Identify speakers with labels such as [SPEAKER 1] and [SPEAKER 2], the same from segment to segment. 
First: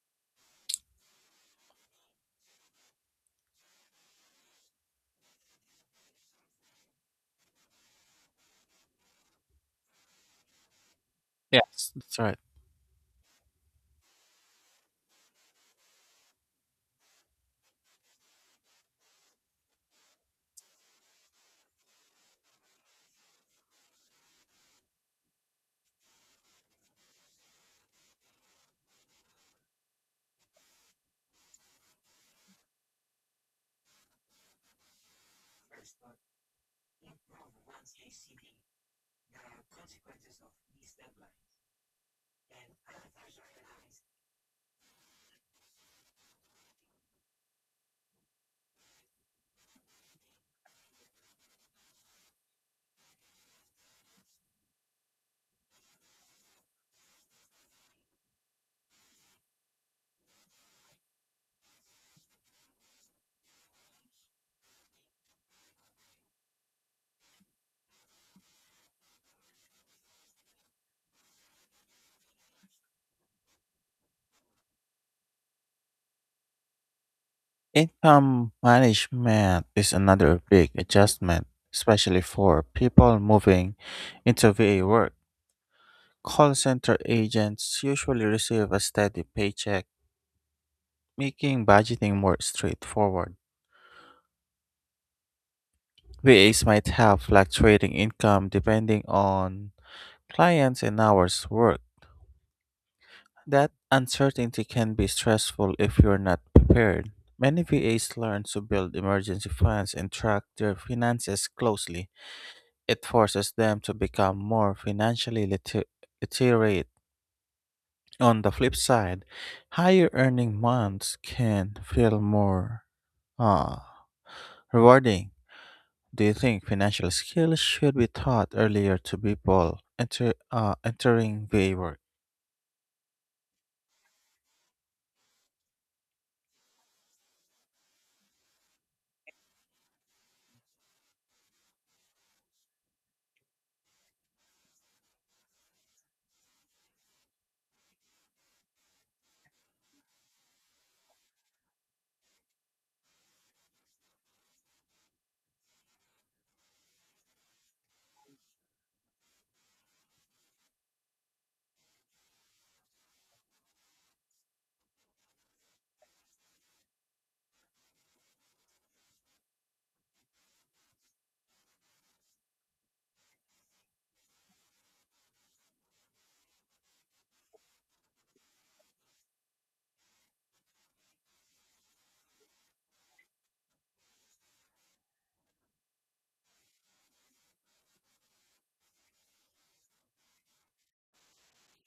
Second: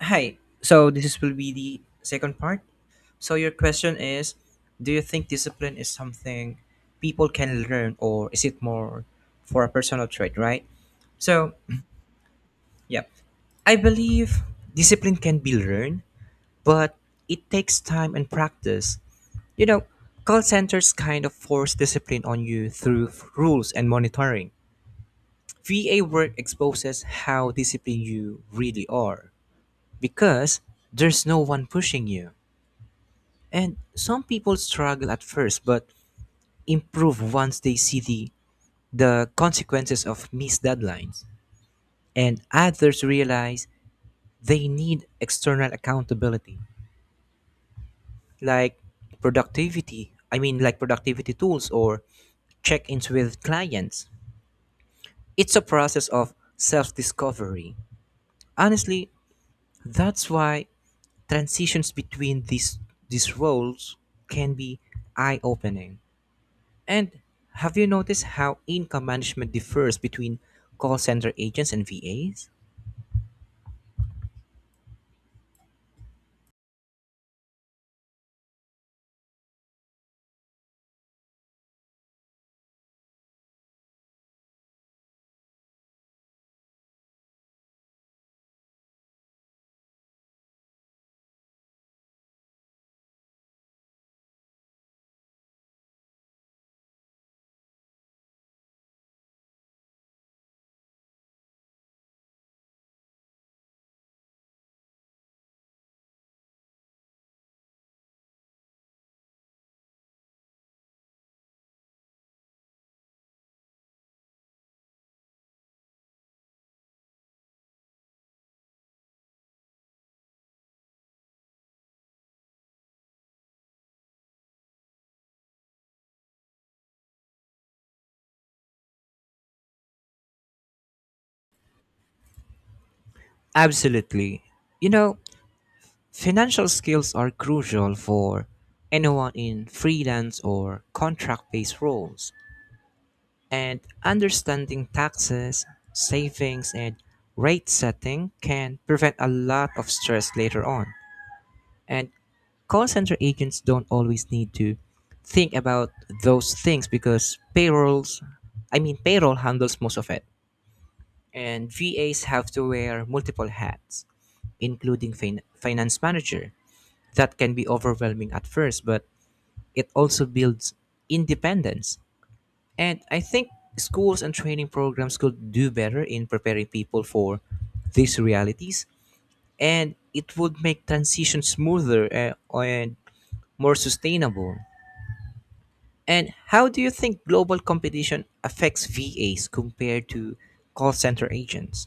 [SPEAKER 1] Hi. So will be the second part. So your question is, do you think discipline is something people can learn, or is it more for a personal trait, right? So
[SPEAKER 2] Yes, that's right.
[SPEAKER 1] yeah, I believe discipline can be learned, but it takes time and practice. You know, call centers kind of force discipline on you through rules and monitoring. VA work exposes how disciplined you really are because there's no one pushing you. And some people struggle at first but improve once they see the consequences of missed deadlines. And others realize they need external accountability, like like productivity tools or check ins with clients. It's a process of self discovery. Honestly, that's why transitions between these roles can be eye opening. And have you noticed how income management differs between call center agents and VAs?
[SPEAKER 2] Income management is another big adjustment, especially for people moving into VA work. Call center agents usually receive a steady paycheck, making budgeting more straightforward. VAs might have fluctuating income depending on clients and hours worked. That uncertainty can be stressful if you're not prepared. Many VAs learn to build emergency funds and track their finances closely. It forces them to become more financially literate. On the flip side, higher earning months can feel more uh, rewarding. Do you think financial skills should be taught earlier to people entering VA work?
[SPEAKER 1] Absolutely. You know, financial skills are crucial for anyone in freelance or contract based roles. And understanding taxes, savings, and rate setting can prevent a lot of stress later on. And call center agents don't always need to think about those things because payrolls I mean payroll handles most of it, and VAs have to wear multiple hats including finance manager. That can be overwhelming at first, but it also builds independence. And I think schools and training programs could do better in preparing people for these realities, and it would make transition smoother, and more sustainable. And how do you think global competition affects VAs compared to call center agents?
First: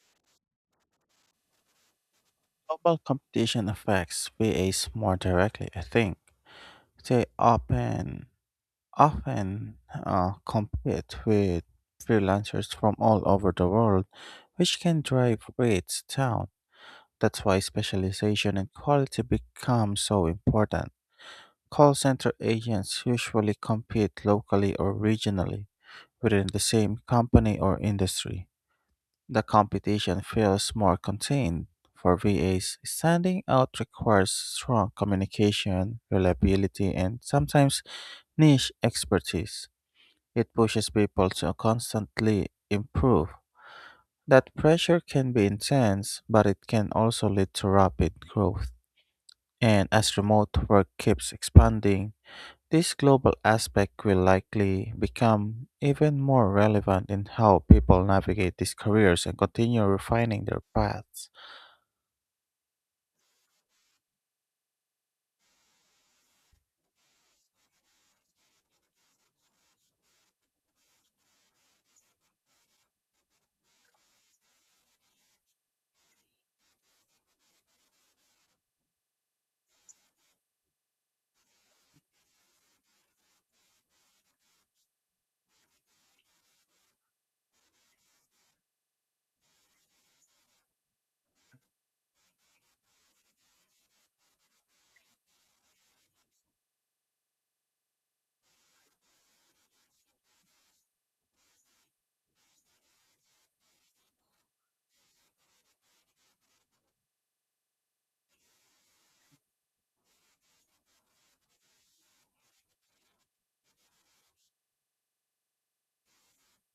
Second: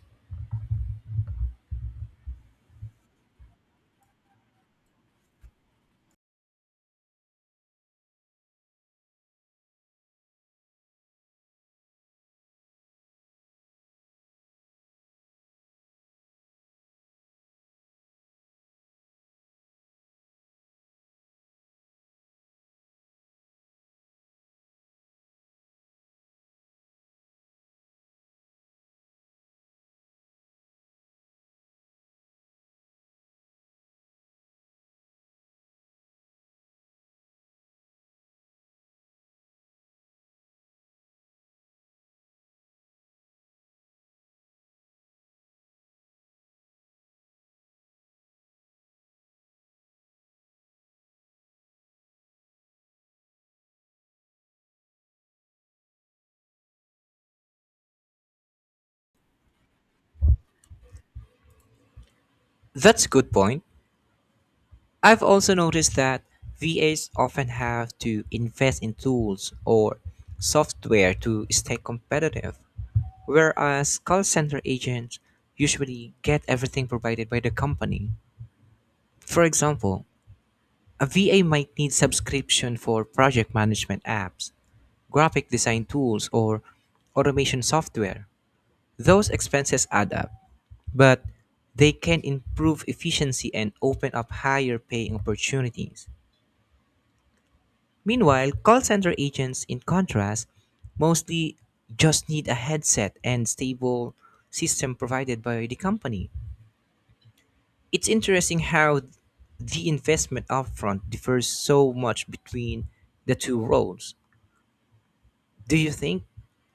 [SPEAKER 2] Global competition affects v as more directly, I think. They often compete with freelancers from all over the world, which can drive rates down. That's why specialization and quality become so important. Call center agents usually compete locally or regionally within the same company or industry. The competition feels more contained. For VAs, standing out requires strong communication, reliability, and sometimes niche expertise. It pushes people to constantly improve. That pressure can be intense, but it can also lead to rapid growth. And as remote work keeps expanding, this global aspect will likely become even more relevant in how people navigate these careers and continue refining their paths.
[SPEAKER 1] That's a good point. I've also noticed that VAs often have to invest in tools or software to stay competitive, whereas call center agents usually get everything provided by the company. For example, a VA might need subscription for project management apps, graphic design tools, or automation software. Those expenses add up, but they can improve efficiency and open up higher paying opportunities. Meanwhile, call center agents, in contrast, mostly just need a headset and stable system provided by the company. It's interesting how the investment upfront differs so much between the two roles. Do you think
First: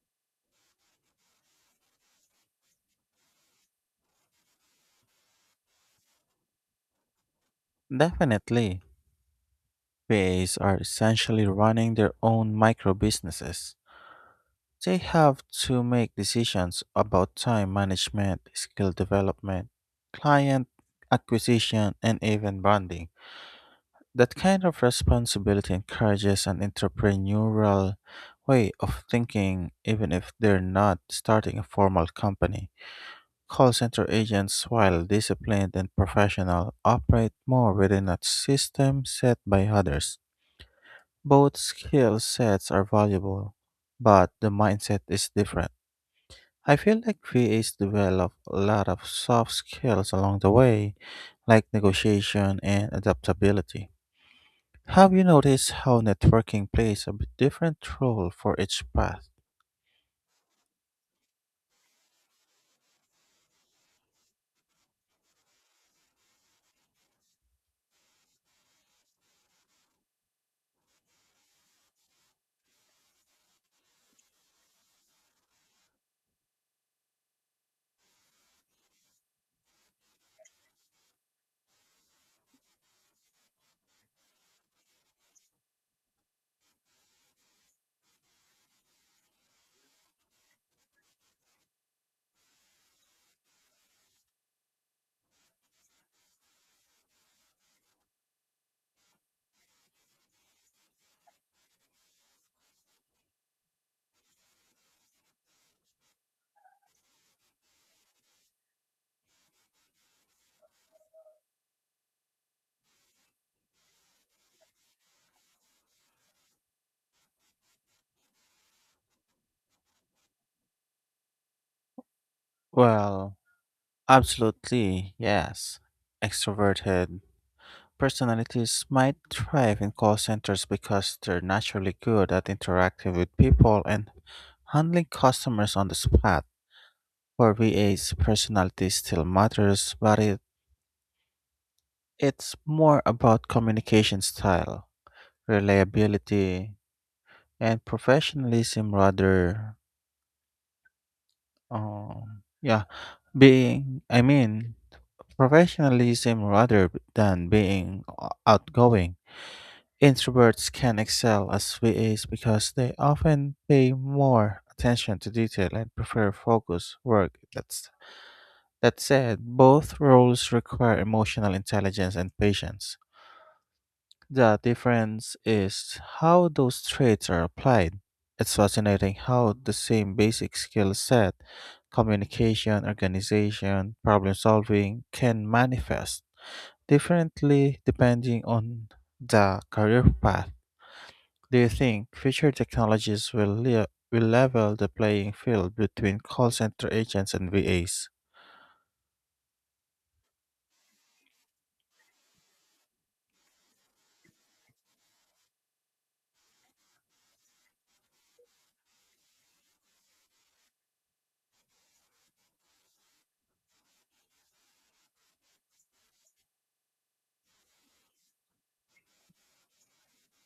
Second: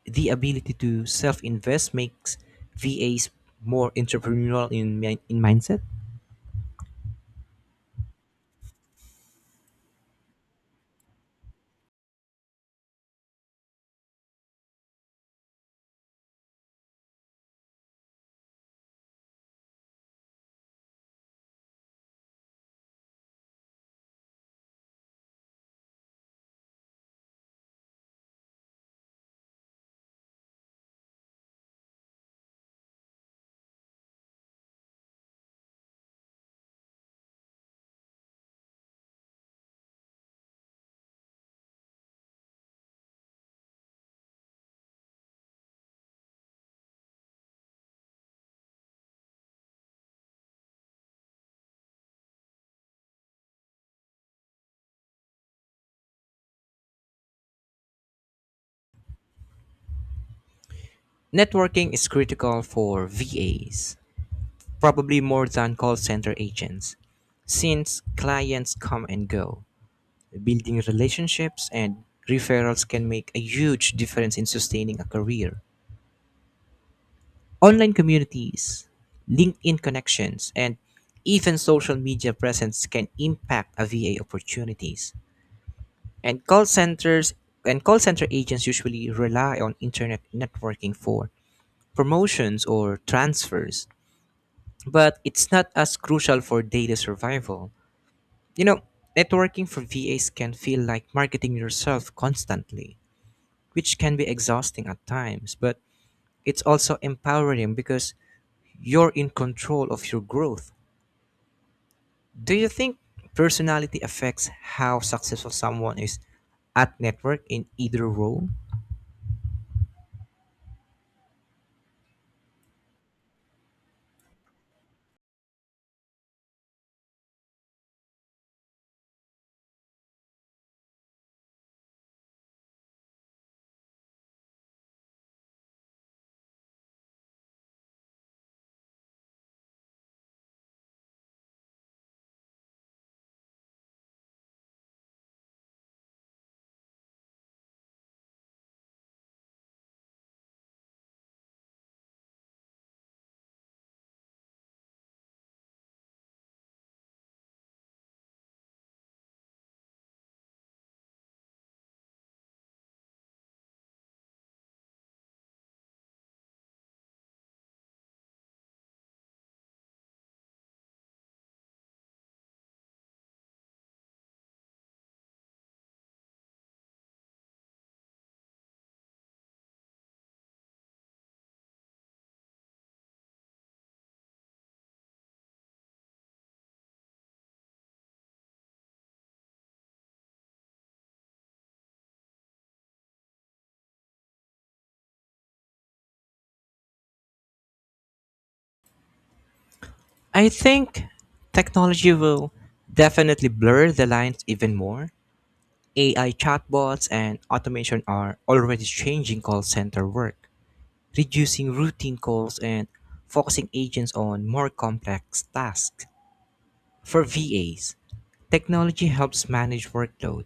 [SPEAKER 1] the ability to self invest makes VAs more entrepreneurial in mindset?
[SPEAKER 2] Definitely, PAs are essentially running their own micro businesses. They have to make decisions about time management, skill development, client acquisition, and even branding. That kind of responsibility encourages an entrepreneurial way of thinking, even if they're not starting a formal company. Call center agents, while disciplined and professional, operate more within a system set by others. Both skill sets are valuable, but the mindset is different. I feel like VAs develop a lot of soft skills along the way, like negotiation and adaptability. Have you noticed how networking plays a bit different role for each path?
[SPEAKER 1] Networking is critical for VAs, probably more than call center agents, since clients come and go. Building relationships and referrals can make a huge difference in sustaining a career. Online communities, LinkedIn connections, and even social media presence can impact a VA opportunities. And call center agents usually rely on internet networking for promotions or transfers, but it's not as crucial for daily survival. You know, networking for VAs can feel like marketing yourself constantly, which can be exhausting at times, but it's also empowering because you're in control of your growth. Do you think personality affects how successful someone is at network in either role?
[SPEAKER 2] Well, absolutely, yes. Extroverted personalities might thrive in call centers because they're naturally good at interacting with people and handling customers on the spot. For VAs, personality still matters, but it's more about communication style, reliability, and um yeah, being I mean professionalism rather than being outgoing. Introverts can excel as VAs because they often pay more attention to detail and prefer focus work. That said, both roles require emotional intelligence and patience. The difference is how those traits are applied. It's fascinating how the same basic skill set, communication, organization, problem solving, can manifest differently depending on the career path. Do you think future technologies will level the playing field between call center agents and VAs?
[SPEAKER 1] I think technology will definitely blur the lines even more. AI chatbots and automation are already changing call center work, reducing routine calls and focusing agents on more complex tasks. For VAs, technology helps manage workload,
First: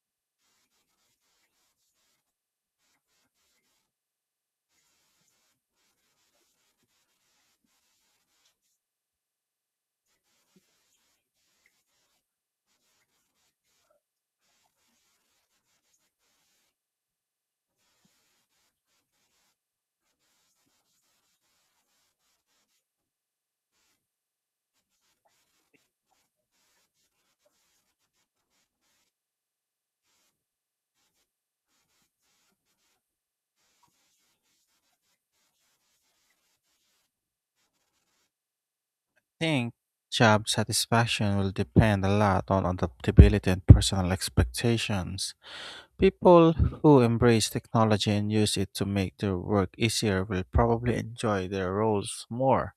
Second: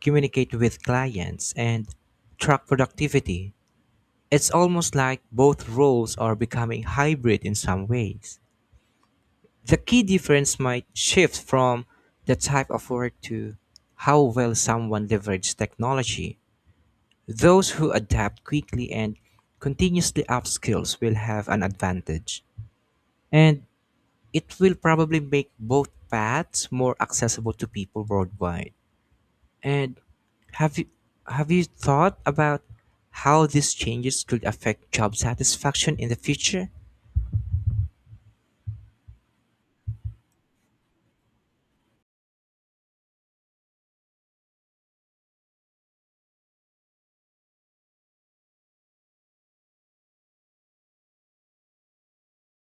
[SPEAKER 1] communicate with clients, and track productivity. It's almost like both roles are becoming hybrid in some ways. The key difference might shift from the type of work to how well someone leverages technology. Those who adapt quickly and continuously upskills will have an advantage. And it will probably make both paths more accessible to people worldwide. And have you have you thought about how these changes could affect job satisfaction in the future?
[SPEAKER 2] I think job satisfaction will depend a lot on adaptability and personal expectations. People who embrace technology and use it to make their work easier will probably enjoy their roles more.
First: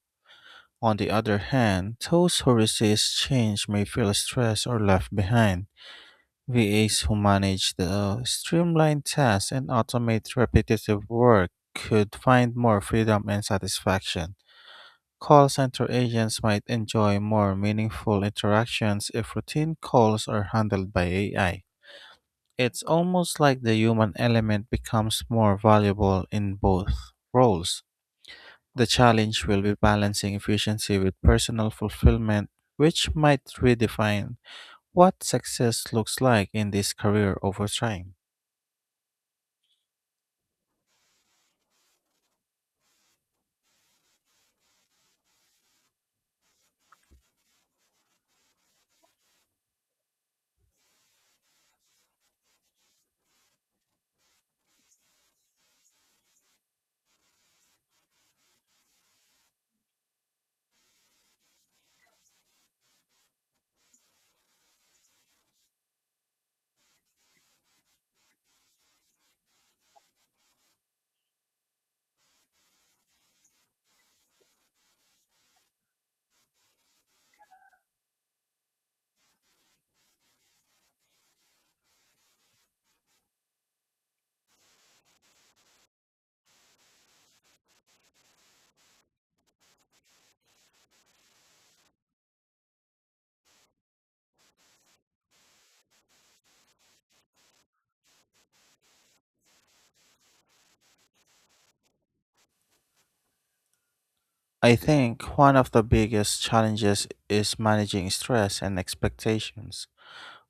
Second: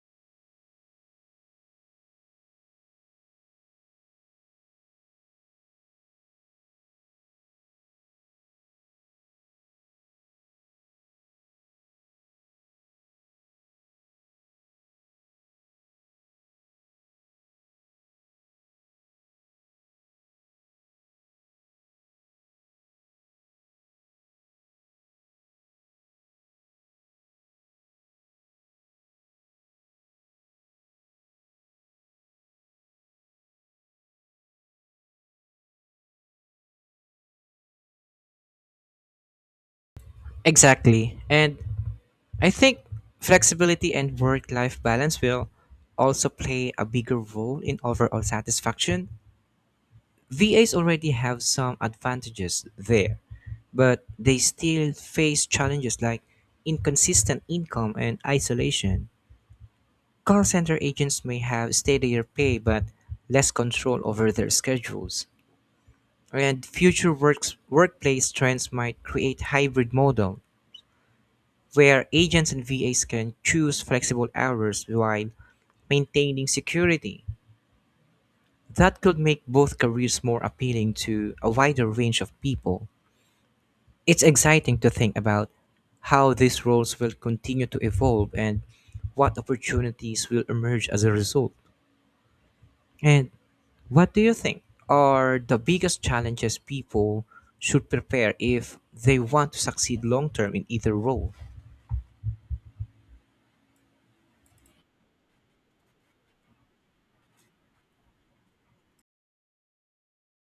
[SPEAKER 2] On the other hand, those who resist change may feel stressed or left behind. VAs who manage the streamlined tasks and automate repetitive work could find more freedom and satisfaction. Call center agents might enjoy more meaningful interactions if routine calls are handled by AI. It's almost like the human element becomes more valuable in both roles. The challenge will be balancing efficiency with personal fulfillment, which might redefine what success looks like in this career over time.
[SPEAKER 1] Exactly. And I think flexibility and work life balance will also play a bigger role in overall satisfaction. VAs already have some advantages there, but they still face challenges like inconsistent income and isolation. Call center agents may have steadier pay but less control over their schedules. And workplace trends might create hybrid model where agents and VAs can choose flexible hours while maintaining security. That could make both careers more appealing to a wider range of people. It's exciting to think about how these roles will continue to evolve and what opportunities will emerge as a result. And what do you think are the biggest challenges people should prepare if they want to succeed long term in either role?
[SPEAKER 2] I think one of the biggest challenges is managing stress and expectations.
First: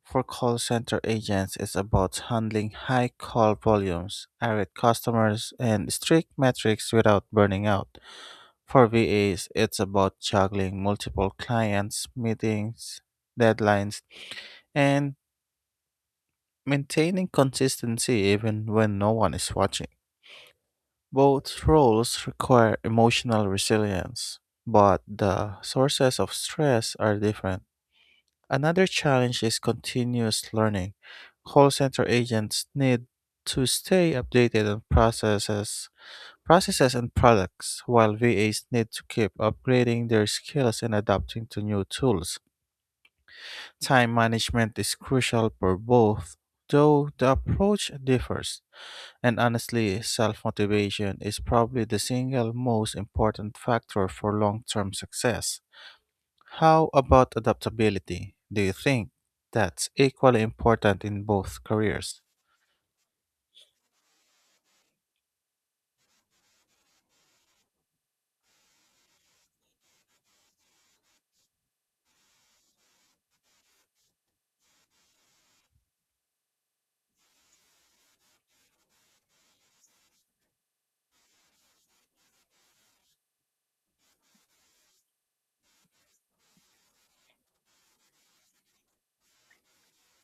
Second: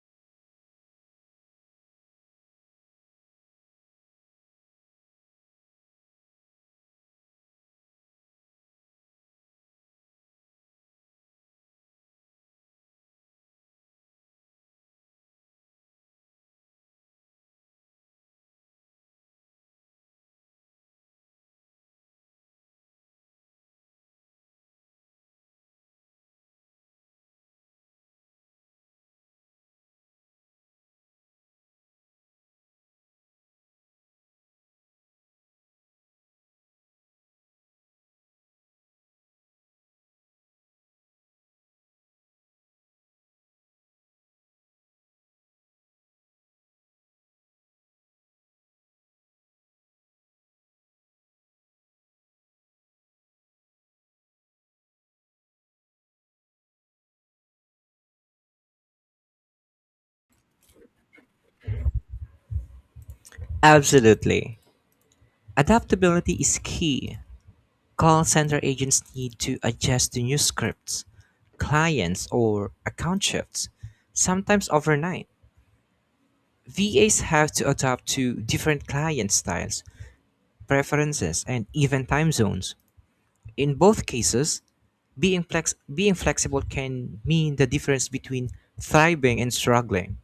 [SPEAKER 2] For call center agents, it's about handling high call volumes, irate customers, and strict metrics without burning out. For VAs, it's about juggling multiple clients, meetings, deadlines, and maintaining consistency even when no one is watching. Both roles require emotional resilience, but the sources of stress are different. Another challenge is continuous learning. Call center agents need to stay updated on processes and products, while VAs need to keep upgrading their skills and adapting to new tools. Time management is crucial for both, though the approach differs. And honestly, self motivation is probably the single most important factor for long term success. How about adaptability? Do you think that's equally important in both careers?
[SPEAKER 1] Absolutely. Adaptability is key. Call center agents need to adjust to new scripts, clients, or account shifts, sometimes overnight. VAs have to adapt to different client styles, preferences, and even time zones. In both cases, being flexible can mean the difference between thriving and struggling.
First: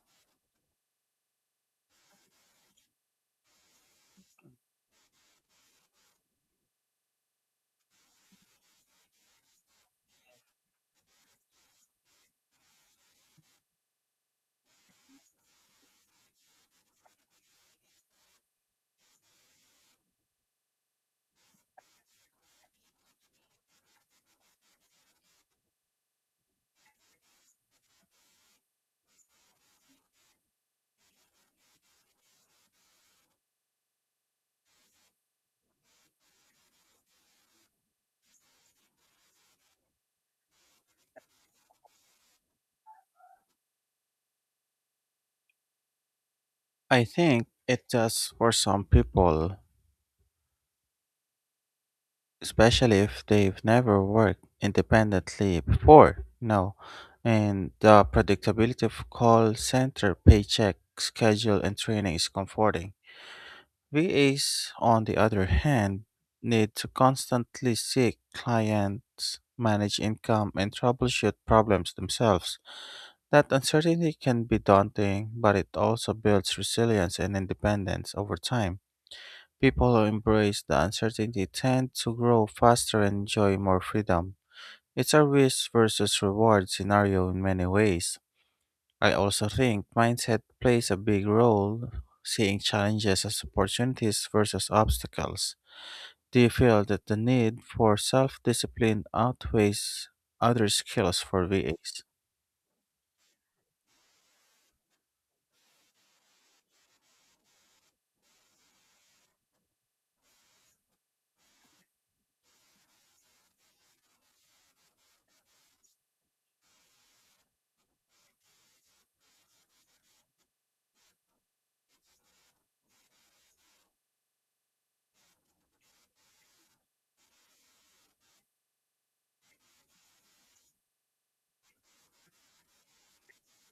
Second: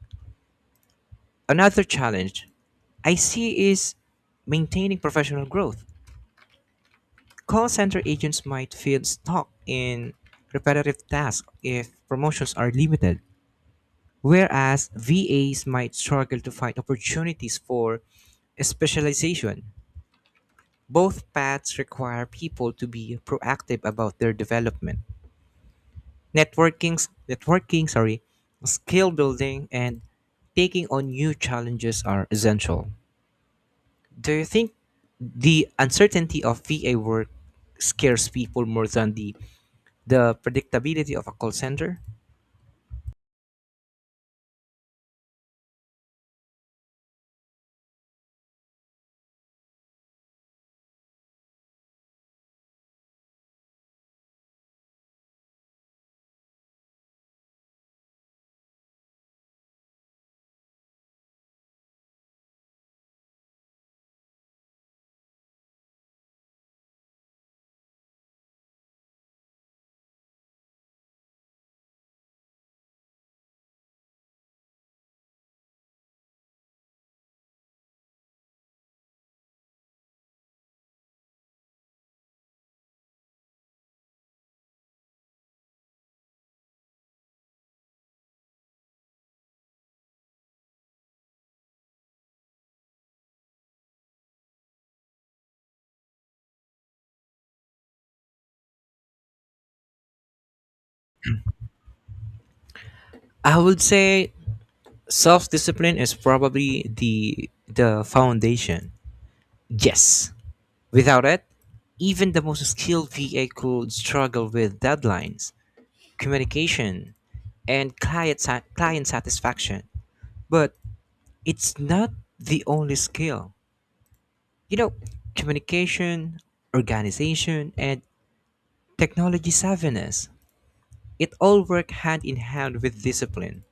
[SPEAKER 1] Another challenge I see is maintaining professional growth. Call center agents might feel stuck in repetitive tasks if promotions are limited, whereas VAs might struggle to find opportunities for specialization. Both paths require people to be proactive about their development. Networking, networking, skill building and taking on new challenges are essential. Do you think the uncertainty of VA work scares people more than the predictability of a call center?
[SPEAKER 2] I think it does for some people, especially if they've never worked independently before. No, and the predictability of call center paycheck schedule and training is comforting. VAs, on the other hand, need to constantly seek clients, manage income, and troubleshoot problems themselves. That uncertainty can be daunting, but it also builds resilience and independence over time. People who embrace the uncertainty tend to grow faster and enjoy more freedom. It's a risk versus reward scenario in many ways. I also think mindset plays a big role, seeing challenges as opportunities versus obstacles. Do you feel that the need for self discipline outweighs other skills for VAs?
[SPEAKER 1] I would say self-discipline is probably the foundation. Yes. Without it, even the most skilled VA could struggle with deadlines, communication, and client satisfaction. But it's not the only skill. You know, communication, organization, and technology savviness, it all work hand in hand with discipline.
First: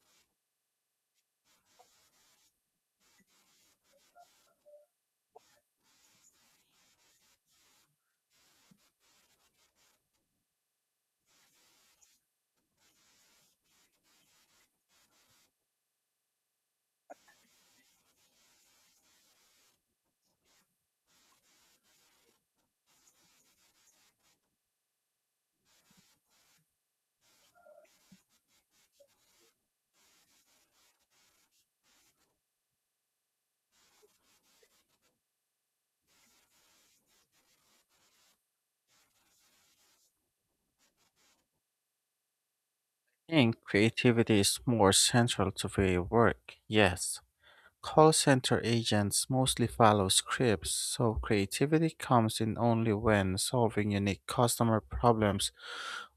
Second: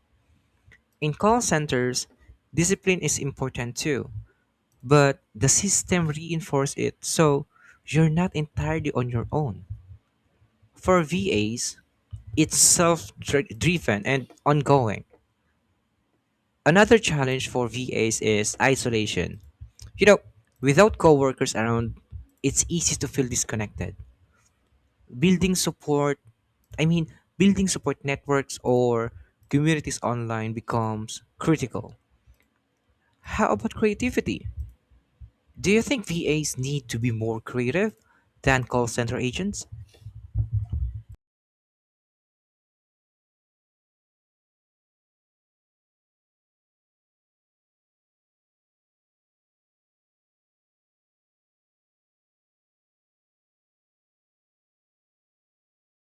[SPEAKER 1] In call centers, discipline is important too, but the system reinforces it so you're not entirely on your own. For VAs, it's self driven and ongoing. Another challenge for VAs is isolation. You know, without coworkers around, it's easy to feel disconnected. Building support, I mean, Building support networks or communities online becomes critical. How about creativity? Do you think VAs need to be more creative than call center agents?
[SPEAKER 2] I think creativity is more central to VA work, yes. Call center agents mostly follow scripts, so creativity comes in only when solving unique customer problems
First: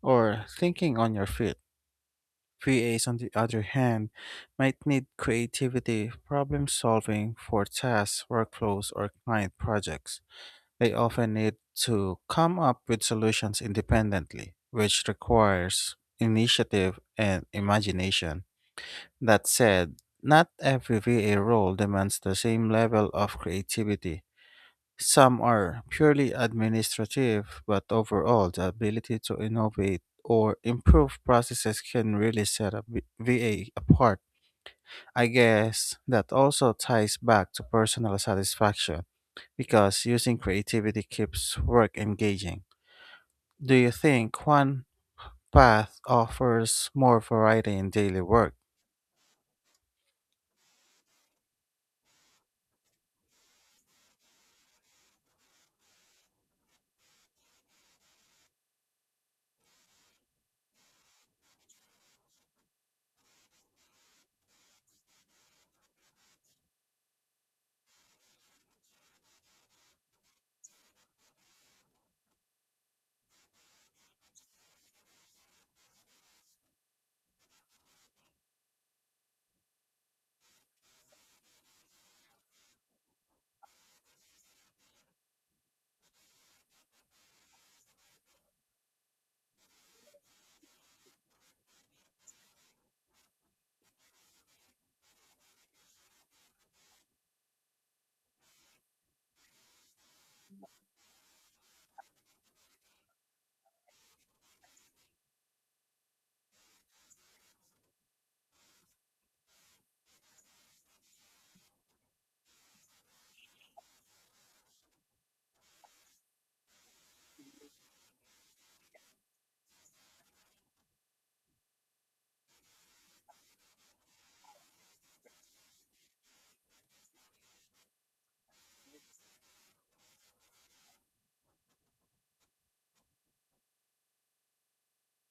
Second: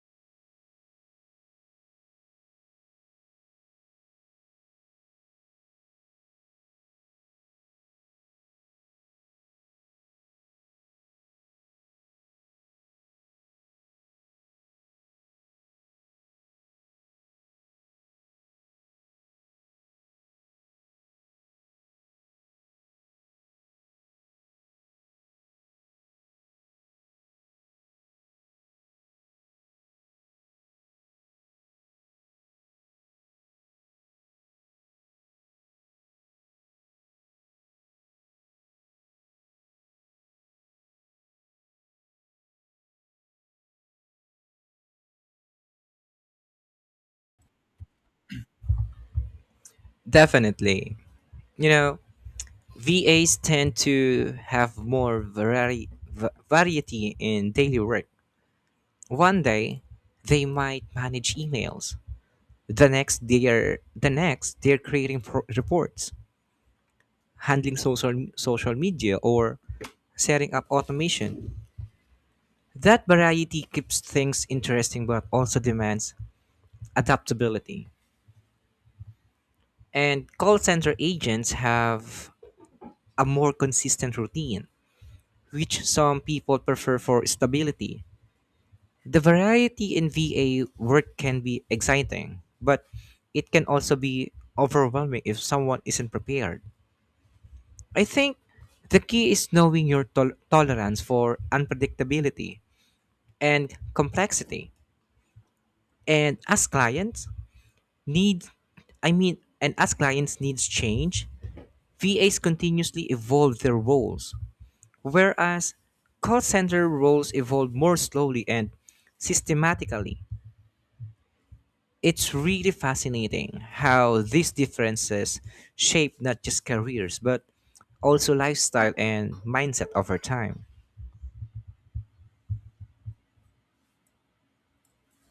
[SPEAKER 2] or thinking on your feet. VAs, on the other hand, might need creativity, problem solving for tasks, workflows, or client projects. They often need to come up with solutions independently, which requires initiative and imagination. That said, not every VA role demands the same level of creativity. Some are purely administrative, but overall, the ability to innovate or improve processes can really set a VA apart. I guess that also ties back to personal satisfaction because using creativity keeps work engaging. Do you think one path offers more variety in daily work?
[SPEAKER 1] Definitely. You know, VAs tend to have more variety in daily work. One day, they might manage emails. The next, they're creating reports, handling social media, or setting up automation. That variety keeps things interesting, but also demands adaptability. And call center agents have a more consistent routine, which some people prefer for stability. The variety in VA work can be exciting, but it can also be overwhelming if someone isn't prepared. I think the key is knowing your tolerance for unpredictability and complexity. And need, as clients needs change, VAs continuously evolve their roles, whereas call center roles evolve more slowly and systematically. It's really fascinating how these differences shape not just careers, but also lifestyle and mindset over time.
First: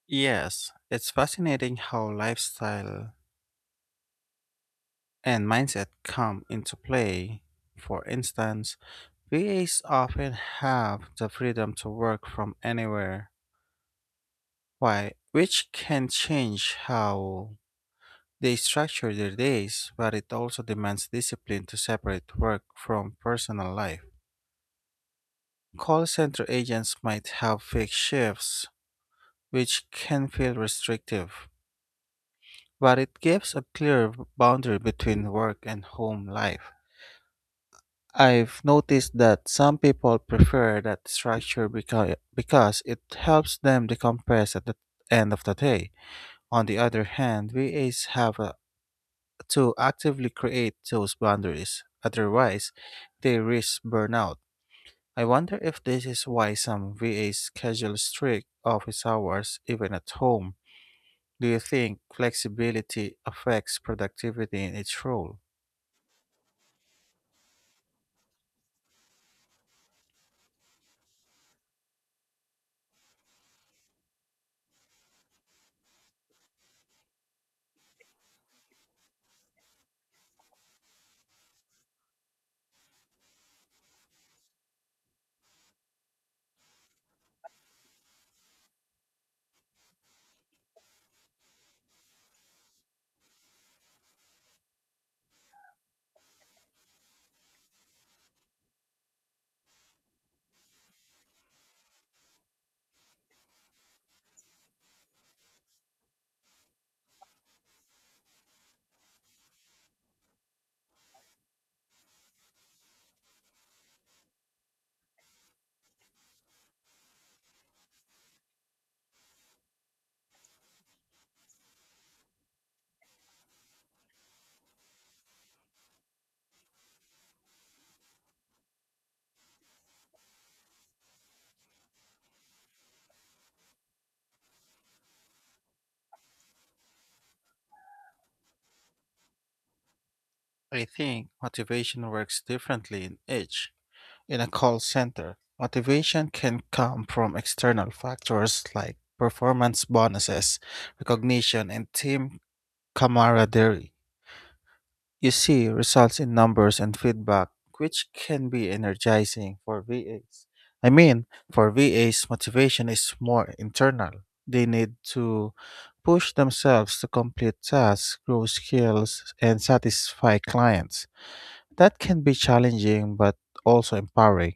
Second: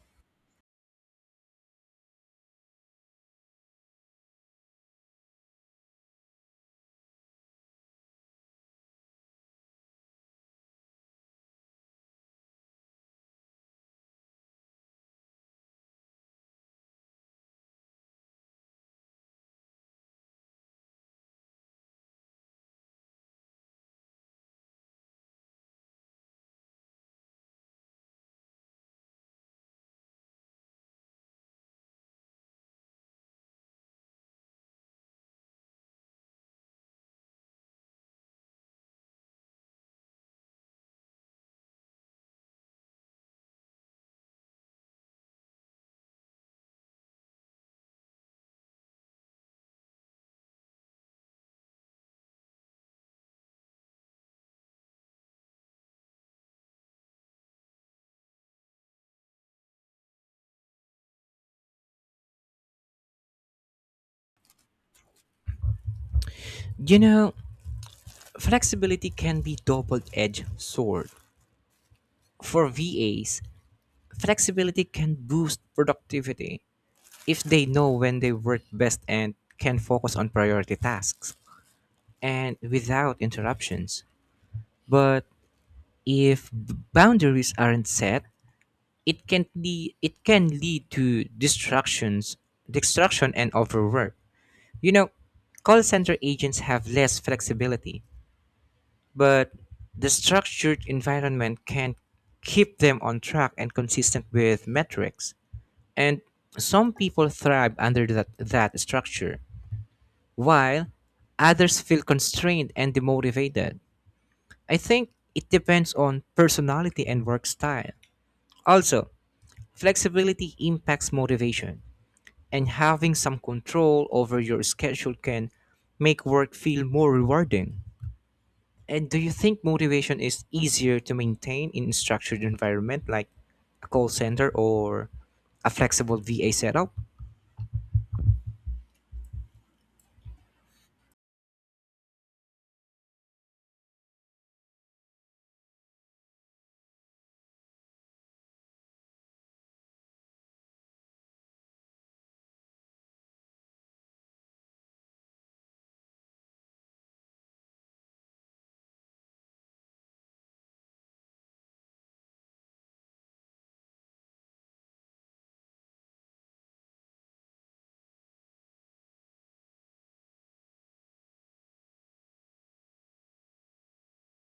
[SPEAKER 2] Yes, it's fascinating how lifestyle and mindset come into play. For instance, VAs often have the freedom to work from anywhere, which can change how they structure their days, but it also demands discipline to separate work from personal life. Call center agents might have fixed shifts, which can feel restrictive, but it gives a clear boundary between work and home life. I've noticed that some people prefer that structure because it helps them decompress at the end of the day. On the other hand, VAs have to actively create those boundaries, otherwise, they risk burnout. I wonder if this is why some VAs schedule strict office hours even at home. Do you think flexibility affects productivity in each role?
[SPEAKER 1] You know, flexibility can be double-edged sword. For VAs, flexibility can boost productivity if they know when they work best and can focus on priority tasks and without interruptions. But if boundaries aren't set, it can lead to distraction and overwork. You know, call center agents have less flexibility, but the structured environment can keep them on track and consistent with metrics. And some people thrive under that structure, while others feel constrained and demotivated. I think it depends on personality and work style. Also, flexibility impacts motivation, and having some control over your schedule can make work feel more rewarding. And do you think motivation is easier to maintain in a structured environment like a call center or a flexible VA setup?
[SPEAKER 2] I think motivation works differently in each. In a call center, motivation can come from external factors like performance bonuses, recognition, and team camaraderie. You see results in numbers and feedback, which can be energizing for VAs. I mean, for VAs, motivation is more internal. They need to push themselves to complete tasks, grow skills, and satisfy clients. That can be challenging but also empowering.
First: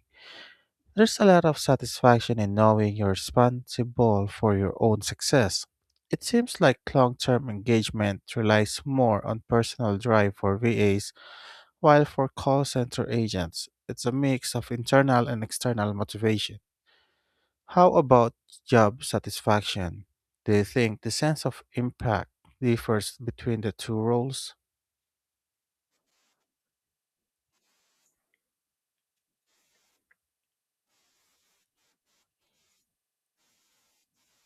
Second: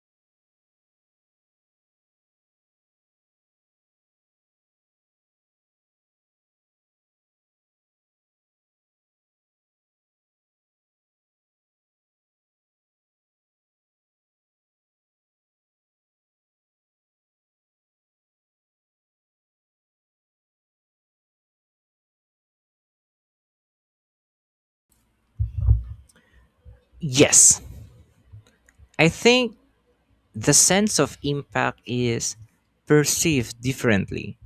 [SPEAKER 2] There's a lot of satisfaction in knowing you're responsible for your own success. It seems like long term engagement relies more on personal drive for VAs, while for call center agents, it's a mix of internal and external motivation. How about job satisfaction? Do you think the sense of impact differs between the two roles?
[SPEAKER 1] Yes. I think the sense of impact is perceived differently.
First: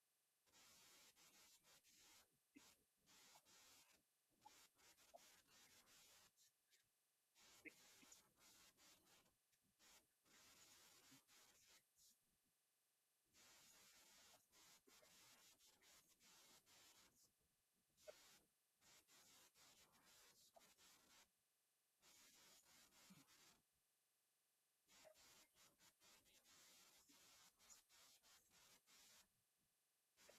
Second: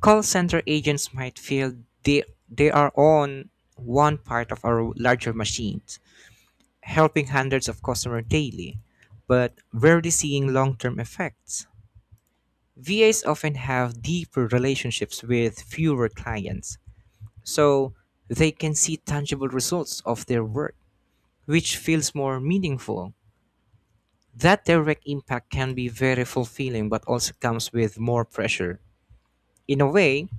[SPEAKER 1] Call center agents might feel they, they are on one part of our larger machines, helping hundreds of customers daily, but rarely seeing long term effects. VAs often have deeper relationships with fewer clients, so they can see tangible results of their work, which feels more meaningful. That direct impact can be very fulfilling but also comes with more pressure. In a way,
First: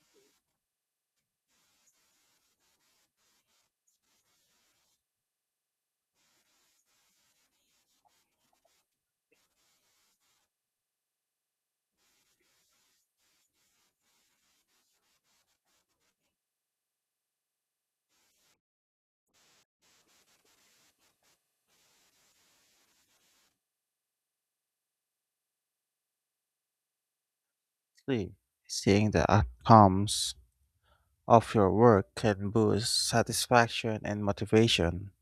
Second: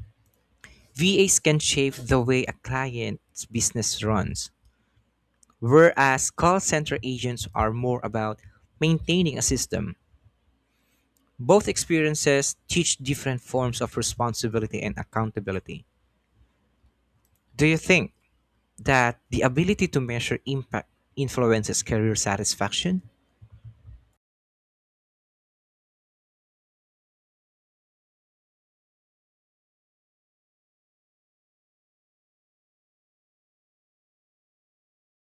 [SPEAKER 1] VAs can shape the way a client's business runs, whereas call center agents are more about maintaining a system. Both experiences teach different forms of responsibility and accountability. Do you think that the ability to measure impact influences career satisfaction?
[SPEAKER 2] Three. Seeing the outcomes of your work can boost satisfaction and motivation.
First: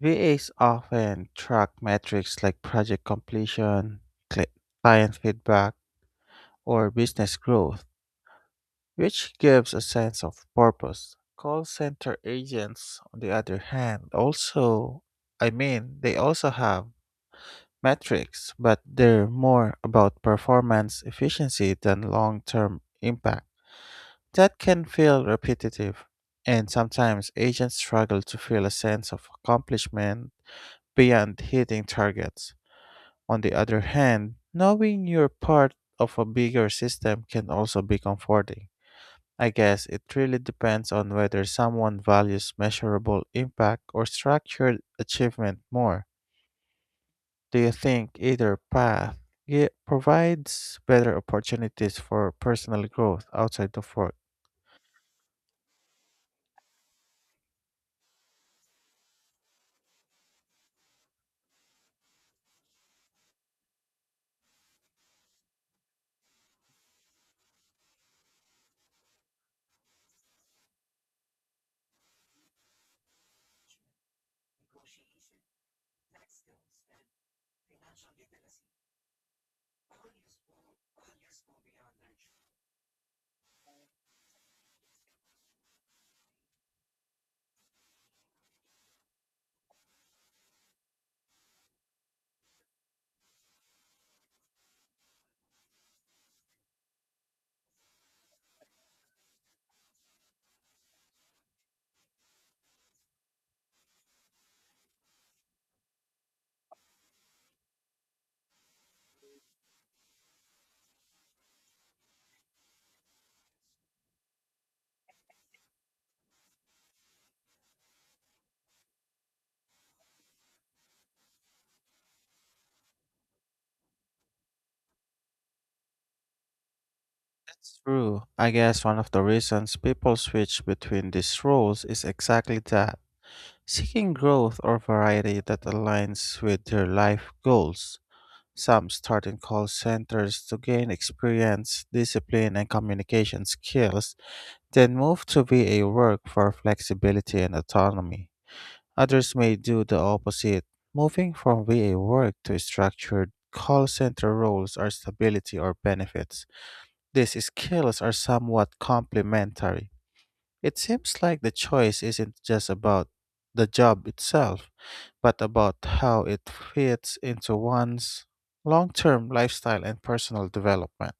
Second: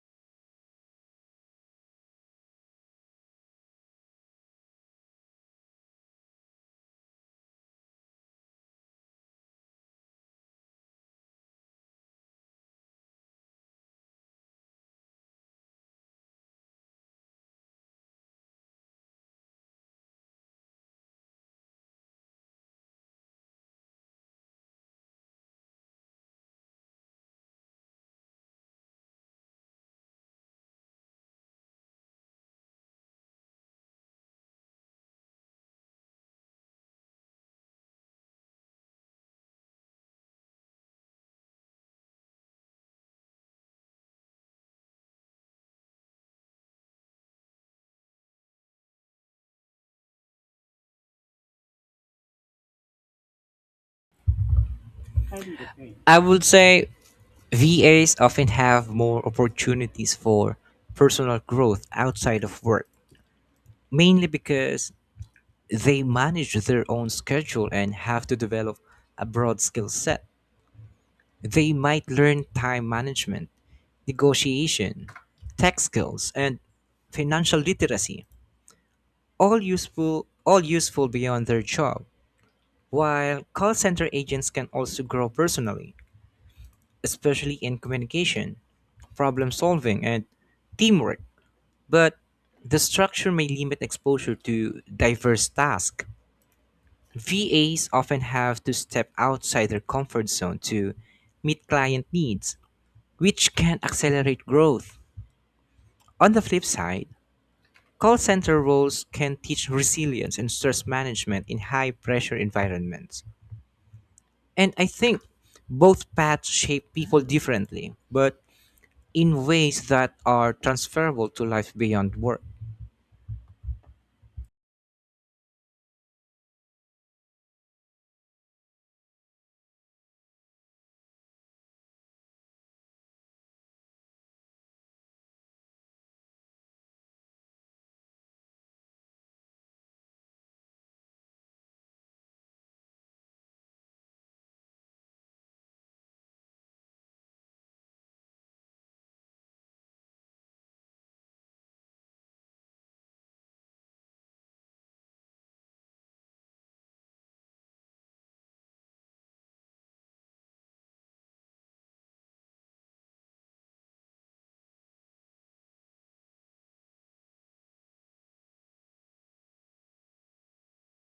[SPEAKER 2] VAs often track metrics like project completion, cli- client feedback, or business growth, which gives a sense of purpose. Call center agents, on the other hand, also, I mean, they also have metrics, but they're more about performance efficiency than long term impact. That can feel repetitive, and sometimes agents struggle to feel a sense of accomplishment beyond hitting targets. On the other hand, knowing you're part of a bigger system can also be comforting. I guess it really depends on whether someone values measurable impact or structured achievement more. Do you think either path provides better opportunities for personal growth outside of work?
[SPEAKER 1] I would say VAs often have more opportunities for personal growth outside of work, mainly because they manage their own schedule and have to develop a broad skill set. They might learn time management, negotiation, tech skills, and financial literacy, all useful beyond their job. While call center agents can also grow personally, especially in communication, problem solving, and teamwork, but the structure may limit exposure to diverse tasks. VAs often have to step outside their comfort zone to meet client needs, which can accelerate growth. On the flip side, call center roles can teach resilience and stress management in high pressure environments. And I think both paths shape people differently, but in ways that are transferable to life beyond work.
[SPEAKER 2] That's true. I guess one of the reasons people switch between these roles is exactly that seeking growth or variety that aligns with their life goals. Some start in call centers to gain experience, discipline, and communication skills, then move to VA work for flexibility and autonomy. Others may do the opposite, moving from VA work to structured call center roles or stability or benefits. These skills are somewhat complementary. It seems like the choice isn't just about the job itself, but about how it fits into one's long term lifestyle and personal development.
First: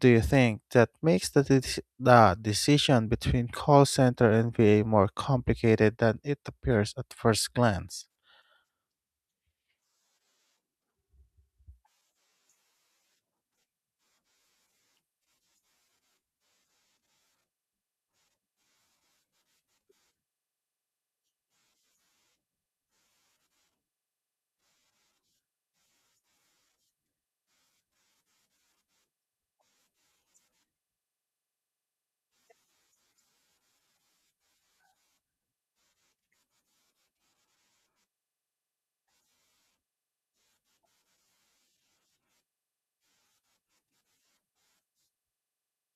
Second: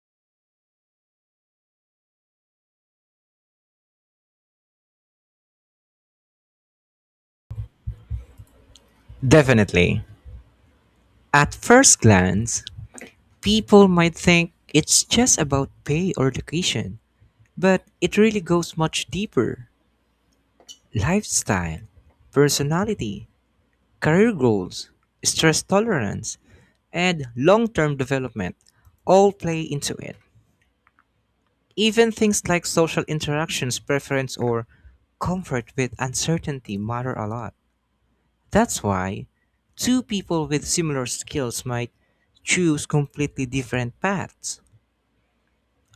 [SPEAKER 2] Do you think that makes the decision between call center and VA more complicated than it appears at first glance?
[SPEAKER 1] Definitely. At first glance, people might think it's just about pay or location, but it really goes much deeper. Lifestyle, personality, career goals, stress tolerance, and long term development all play into it. Even things like social interactions, preference, or comfort with uncertainty matter a lot. That's why two people with similar skills might choose completely different paths.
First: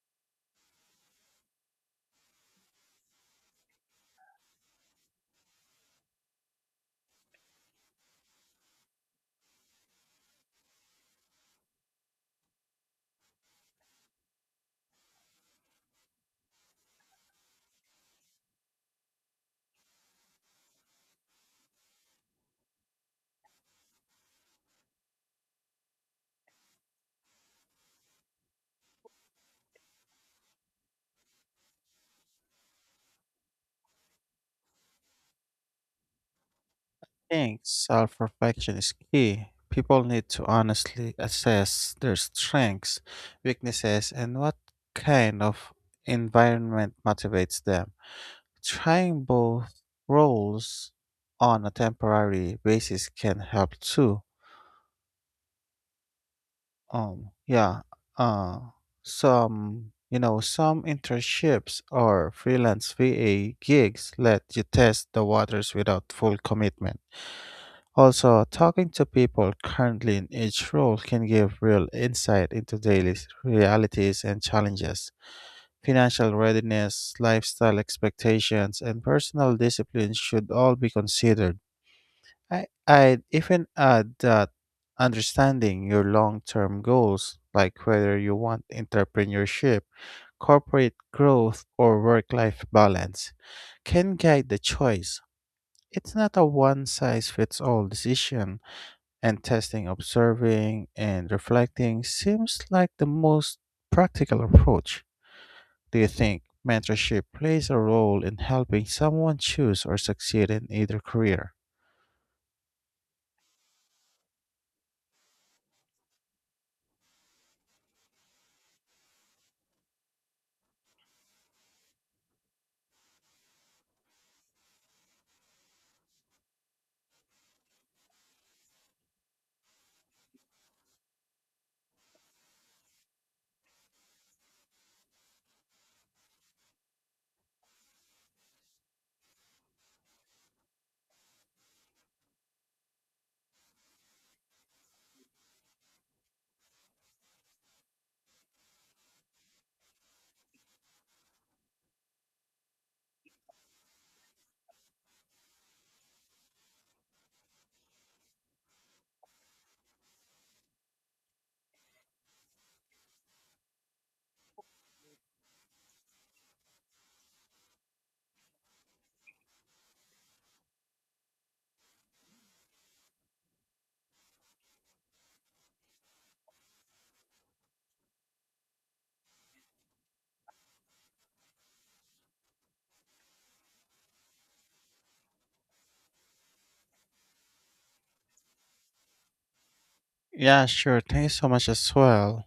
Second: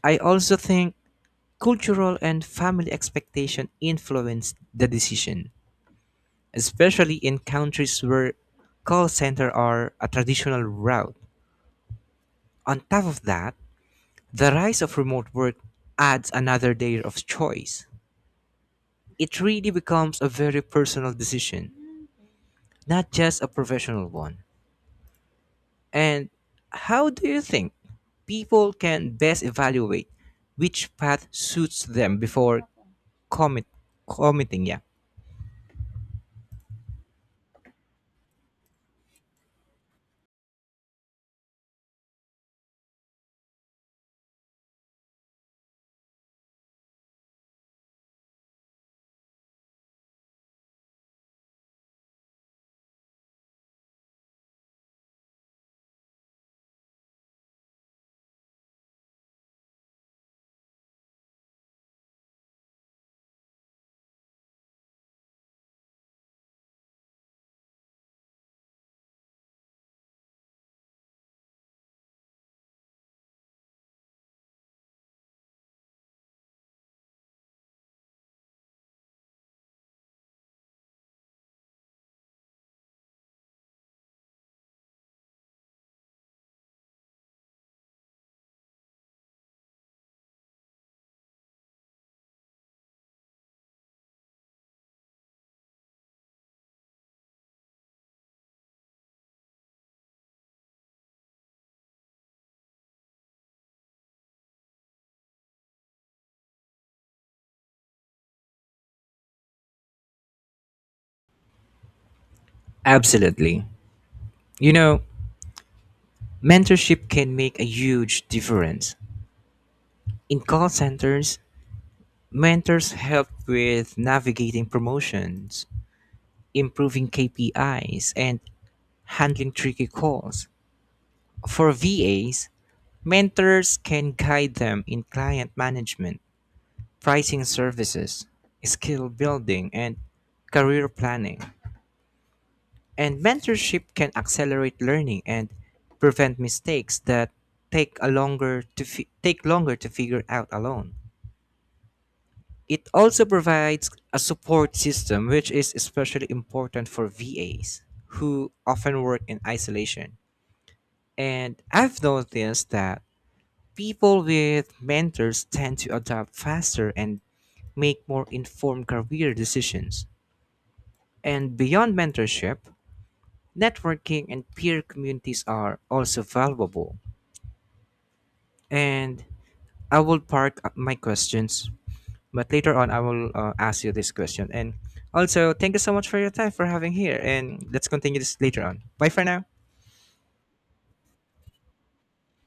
[SPEAKER 1] I also think cultural and family expectation influence the decision, especially in countries where call centers are a traditional route. On top of that, the rise of remote work adds another layer of choice. It really becomes a very personal decision, not just a professional one. And how do you think people can best evaluate which path suits them before commit committing? Yeah,
[SPEAKER 2] Think self reflection is key. People need to honestly assess their strengths, weaknesses, and what kind of environment motivates them. Trying both roles on a temporary basis can help too. Yeah, uh, some internships or freelance VA gigs let you test the waters without full commitment. Also, talking to people currently in each role can give real insight into daily realities and challenges. Financial readiness, lifestyle expectations, and personal discipline should all be considered. I'd even add that understanding your long term goals, like whether you want entrepreneurship, corporate growth, or work life balance, can guide the choice. It's not a one size fits all decision and testing, observing, and reflecting seems like the most practical approach. Do you think mentorship plays a role in helping someone choose or succeed in either career?
[SPEAKER 1] absolutely. You know, mentorship can make a huge difference. In call centers, mentors help with navigating promotions, improving KPIs, and handling tricky calls. For VAs, mentors can guide them in client management, pricing services, skill building, and career planning. And mentorship can accelerate learning and prevent mistakes that take longer to figure out alone. It also provides a support system which is especially important for VAs who often work in isolation. And I've noticed that people with mentors tend to adapt faster and make more informed career decisions. And beyond mentorship, networking and peer communities are also valuable. And I will park my questions, but later on I will ask you this question. And also, thank you so much for your time for having here. And let's continue this later on. Bye for now.
[SPEAKER 2] Yeah, sure. Thanks so much as well.